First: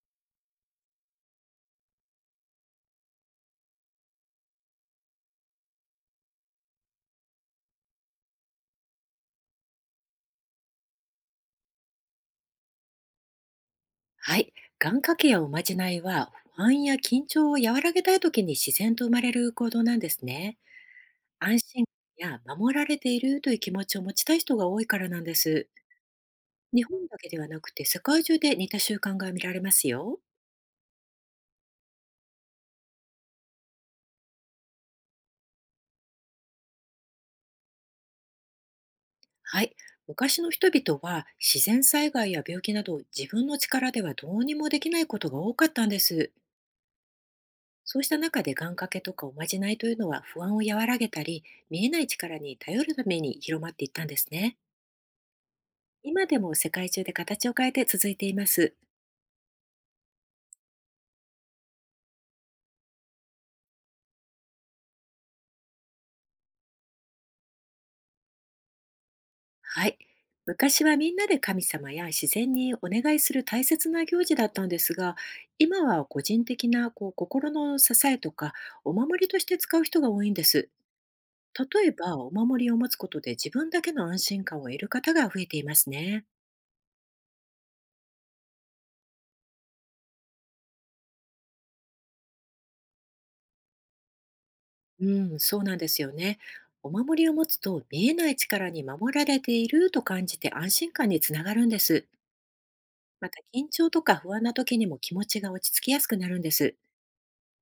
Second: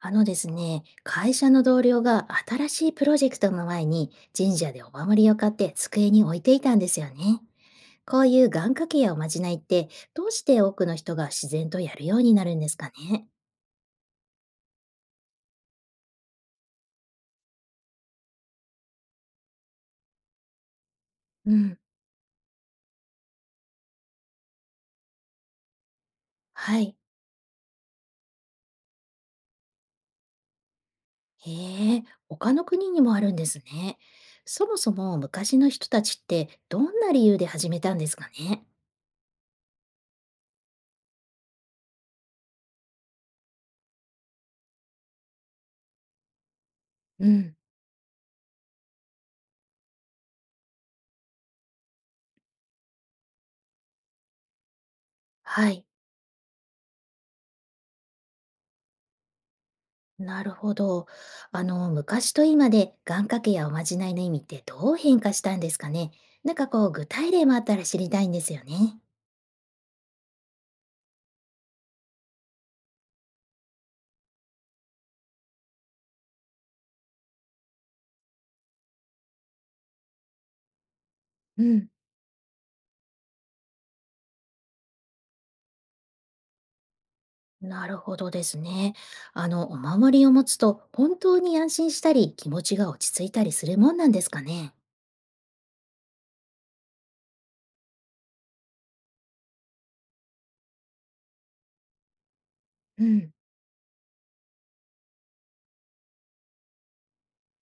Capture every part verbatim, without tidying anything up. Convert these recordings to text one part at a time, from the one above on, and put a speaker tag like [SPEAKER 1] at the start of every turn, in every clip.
[SPEAKER 1] あのですね、会社の同僚が新しいプロジェクトの前に神社でお守りを買って机に置いていたんですよね。こういう願掛けやおまじないって、どうして多くの人が自然とやるようになるんですかね？
[SPEAKER 2] はい。願掛けやおまじないは、不安や緊張を和らげたい時に自然と生まれる行動なんですね。
[SPEAKER 1] う
[SPEAKER 2] 安
[SPEAKER 1] ん。
[SPEAKER 2] 心感や守られているという気持ちを持ちたい人が多いからなんです。
[SPEAKER 1] は
[SPEAKER 2] 日
[SPEAKER 1] い。
[SPEAKER 2] 本だけではなくて世界中で似た習慣が見られますよ。
[SPEAKER 1] へえ、他の国にもあるんですね。そもそも昔の人たちってどんな理由で始めたんですかね？
[SPEAKER 2] はい。昔の人々は自然災害や病気など自分の力ではどうにもできないことが多かったんです。
[SPEAKER 1] うん。
[SPEAKER 2] そうした中で願掛けとかおまじないというのは不安を和らげたり、見えない力に頼るために広まっていったんですね。
[SPEAKER 1] はい。
[SPEAKER 2] 今でも世界中で形を変えて続いています。
[SPEAKER 1] なるほど。あの、昔と今で願掛けやおまじないの意味ってどう変化したんですかね。なんかこう、具体例もあったら知りたいんですよね。
[SPEAKER 2] はい。昔はみんなで神様や自然にお願いする大切な行事だったんですが、今は個人的なこう心の支えとかお守りとして使う人が多いんです。
[SPEAKER 1] う
[SPEAKER 2] 例
[SPEAKER 1] ん、
[SPEAKER 2] えば、お守りを持つことで自分だけの安心感を得る方が増えていますね。
[SPEAKER 1] なるほどですね。あの、お守りを持つと本当に安心したり気持ちが落ち着いたりするもんなんですかね。
[SPEAKER 2] うん、そうなんですよね。お守りを持つと見えない力に守られていると感じて、安心感につながるんです。
[SPEAKER 1] う
[SPEAKER 2] ま
[SPEAKER 1] ん、
[SPEAKER 2] た緊張とか不安な時にも気持ちが落ち着きやすくなるんです。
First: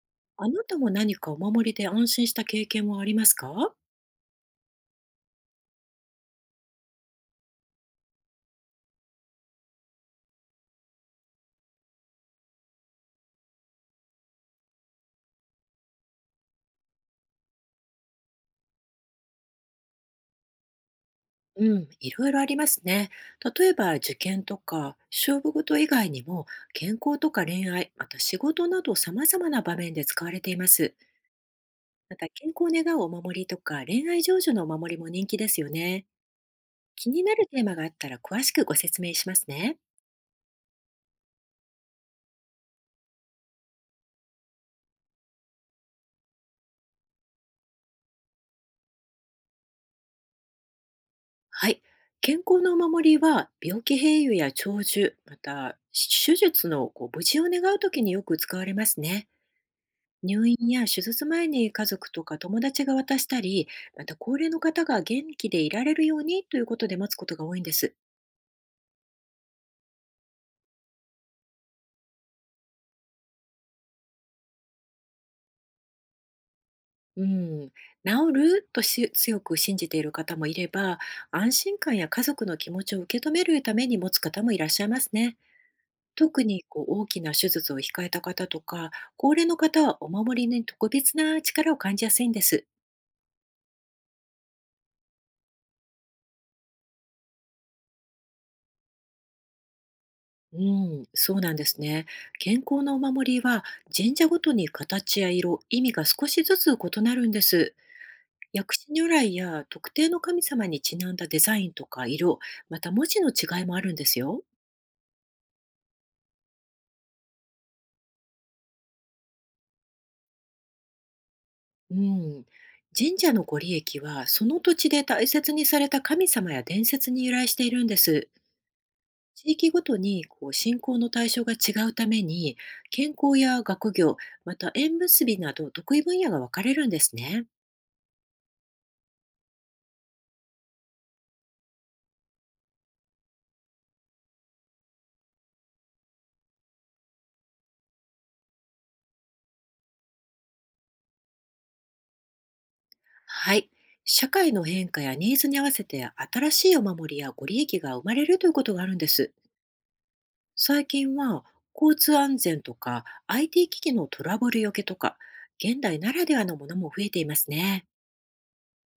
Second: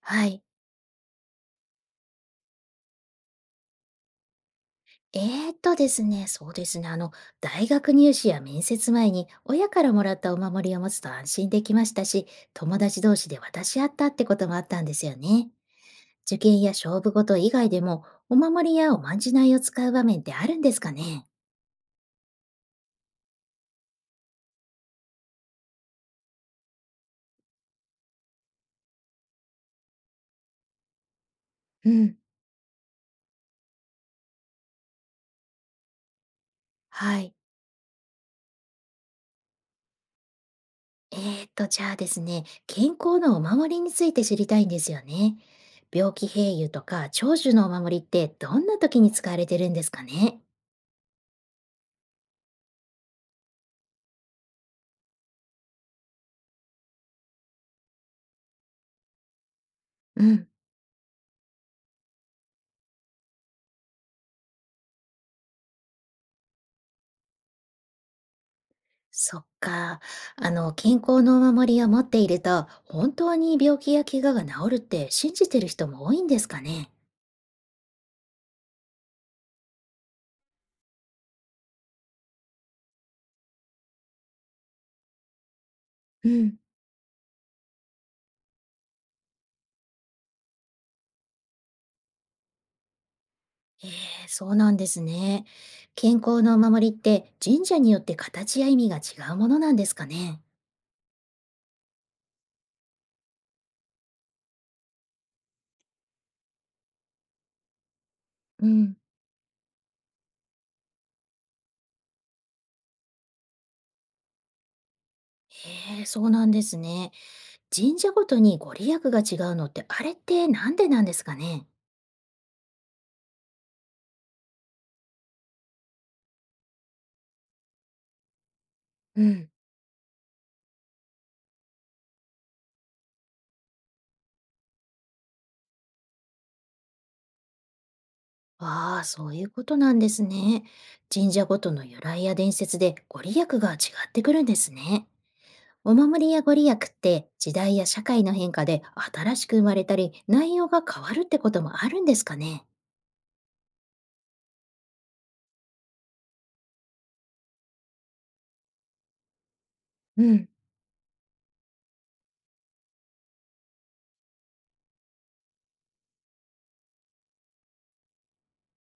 [SPEAKER 1] はい。
[SPEAKER 2] あなたも何かお守りで安心した経験はありますか？
[SPEAKER 1] えーっとですね、そうですね。あの、大学入試や面接前に親からもらったお守りを持つと安心できましたし、友達同士で渡し合ったってこともあったんですよね。受験や勝負事以外でも、お守りやおまんじないを使う場面ってあるんですかね？
[SPEAKER 2] うん、いろいろありますね。例えば受験とか勝負事以外にも、健康とか恋愛、また仕事など様々な場面で使われています。
[SPEAKER 1] う
[SPEAKER 2] ま
[SPEAKER 1] ん、
[SPEAKER 2] た健康を願うお守りとか恋愛成就のお守りも人気ですよね。気
[SPEAKER 1] は
[SPEAKER 2] にな
[SPEAKER 1] い。
[SPEAKER 2] るテーマがあったら詳しくご説明しますね。
[SPEAKER 1] えーと、じゃあですね、健康のお守りについて知りたいんですよね。病気併誘とか長寿のお守りってどんな時に使われてるんですかね？
[SPEAKER 2] はい。健康のお守りは、病気併用や長寿、また手術のこう無事を願うときによく使われますね。
[SPEAKER 1] う
[SPEAKER 2] 入
[SPEAKER 1] ん、
[SPEAKER 2] 院や手術前に家族とか友達が渡したり、また高齢の方が元気でいられるようにということで待つことが多いんです。
[SPEAKER 1] そっか。あの、健康のお守りを持っていると、本当に病気や怪我が治るって信じてる人も多いんですかね？
[SPEAKER 2] うん、治るとし強く信じている方もいれば、安心感や家族の気持ちを受け止めるために持つ方もいらっしゃいますね。
[SPEAKER 1] う
[SPEAKER 2] 特
[SPEAKER 1] ん。
[SPEAKER 2] にこう大きな手術を控えた方とか、高齢の方はお守りに特別な力を感じやすいんです。
[SPEAKER 1] ええ、そうなんですね。健康のお守りって神社によって形や意味が違うものなんですかね。
[SPEAKER 2] うん、そうなんですね。健康なお守りは、神社ごとに形や色、意味が少しずつ異なるんです。
[SPEAKER 1] う
[SPEAKER 2] 薬師
[SPEAKER 1] ん、
[SPEAKER 2] 如来や特定の神様にちなんだデザインとか色、また文字の違いもあるんですよ。
[SPEAKER 1] へえ、そうなんですね。神社ごとにご利益が違うのって、あれってなんでなんですかね。
[SPEAKER 2] うん、神社のご利益は、その土地で大切にされた神様や伝説に由来しているんです。
[SPEAKER 1] うん、
[SPEAKER 2] 地域ごとにこう信仰の対象が違うために、健康や学業、また縁結びなど得意分野が分かれるんですね。
[SPEAKER 1] ああ、そういうことなんですね。神社ごとの由来や伝説でご利益が違ってくるんですね。お守りやご利益って時代や社会の変化で新しく生まれたり内容が変わるってこともあるんですかね。
[SPEAKER 2] はい。社会の変化やニーズに合わせて、新しいお守りやご利益が生まれるということがあるんです。
[SPEAKER 1] うん。
[SPEAKER 2] 最近は交通安全とか アイティー 機器のトラブルよけとか、現代ならではのものも増えていますね。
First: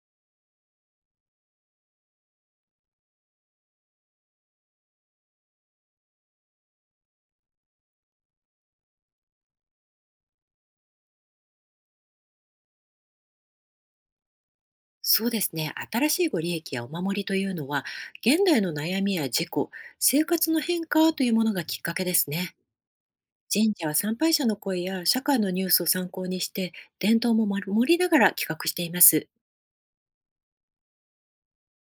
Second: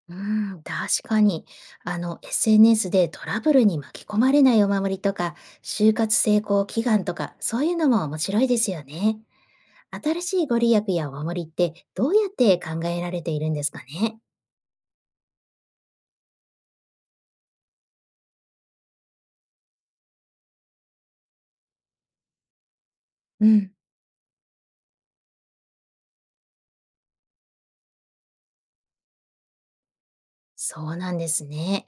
[SPEAKER 1] うーん、確かに。あの、エスエヌエス でトラブルに巻き込まれないお守りとか、就活成功祈願とか、そういうのも面白いですよね。新しいご利益やお守りってどうやって考えられているんですかね？
[SPEAKER 2] そうですね。新しいご利益やお守りというのは、現代の悩みや事故、生活の変化というものがきっかけですね。
[SPEAKER 1] うん、
[SPEAKER 2] 神社は参拝者の声や社会のニュースを参考にして、伝統も守りながら企画しています。
[SPEAKER 1] そうなんですね。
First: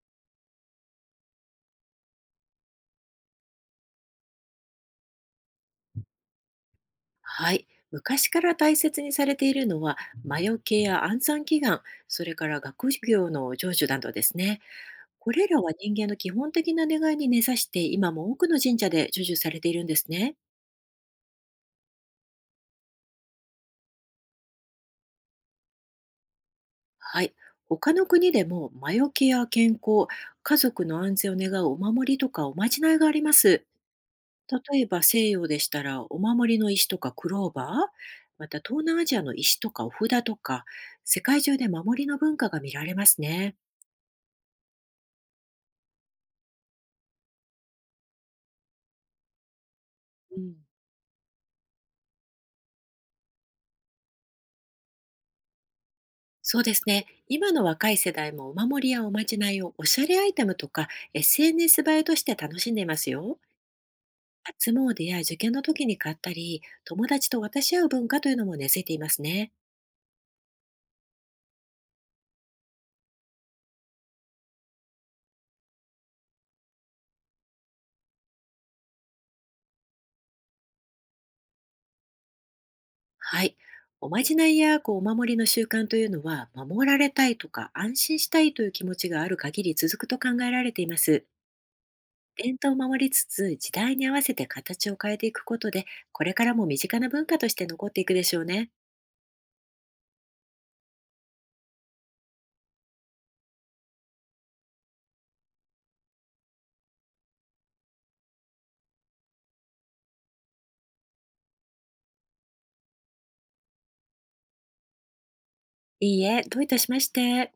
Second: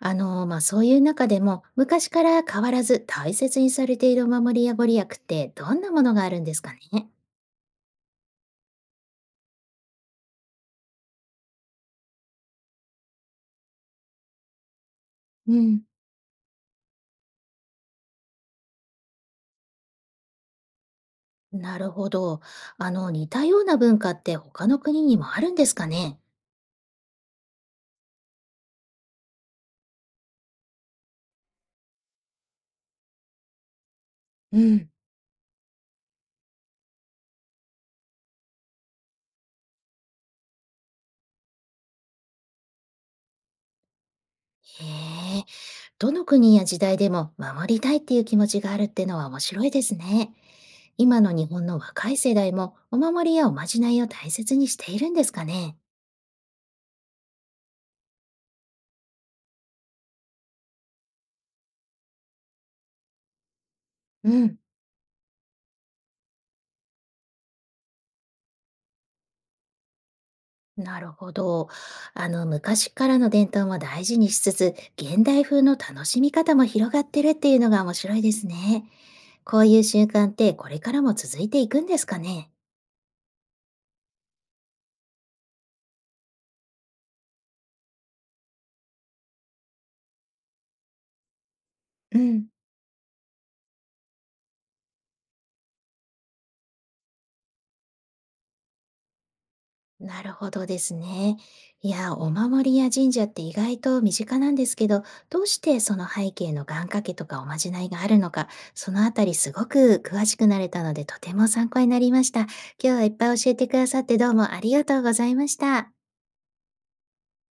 [SPEAKER 1] あの、まあ、そういう中でも、昔から変わらず大切にされているお守りやご利益ってどんなものがあるんですかね？
[SPEAKER 2] はい。昔から大切にされているのは、魔除けや安産祈願、それから学業の成就などですね。これ
[SPEAKER 1] う
[SPEAKER 2] らは
[SPEAKER 1] ん、
[SPEAKER 2] 人間の基本的な願いに根ざして、今も多くの神社で成就されているんですね。
[SPEAKER 1] なるほど。あの、似たような文化って他の国にもあるんですかね？
[SPEAKER 2] はい。他の国でも魔除けや健康、家族の安全を願うお守りとかおまじないがあります。
[SPEAKER 1] う
[SPEAKER 2] 例え
[SPEAKER 1] ん。
[SPEAKER 2] ば西洋でしたらお守りの石とかクローバー、また東南アジアの石とかお札とか、世界中で守りの文化が見られますね。
[SPEAKER 1] へえ、どの国や時代でも守りたいっていう気持ちがあるってのは面白いですね。
[SPEAKER 2] うん、
[SPEAKER 1] 今の日本の若い世代もお守りやおまじないを大切にしているんですかね。
[SPEAKER 2] そうですね。今の若い世代もお守りやおまじないをおしゃれアイテムとか エスエヌエス 映えとして楽しんでいますよ。
[SPEAKER 1] うん、
[SPEAKER 2] 初詣や受験の時に買ったり、友達と渡し合う文化というのも根付いていますね。
[SPEAKER 1] なるほど。あの、昔からの伝統も大事にしつつ、現代風の楽しみ方も広がってるっていうのが面白いですね。こういう習慣ってこれからも続いていくんですかね。
[SPEAKER 2] はい。おまじないやこうお守りの習慣というのは、守られたいとか安心したいという気持ちがある限り続くと考えられています。
[SPEAKER 1] うん。
[SPEAKER 2] 伝統を守りつつ、時代に合わせて形を変えていくことで、これからも身近な文化として残っていくでしょうね。
[SPEAKER 1] なるほどですね。いや、お守りや神社って意外と身近なんですけど、どうしてその背景の願掛けとかおまじないがあるのか、そのあたりすごく詳しくなれたので、とても参考になりました。今日はいっぱい教えてくださってどうもありがとうございました。
[SPEAKER 2] いいえ、どういたしまして。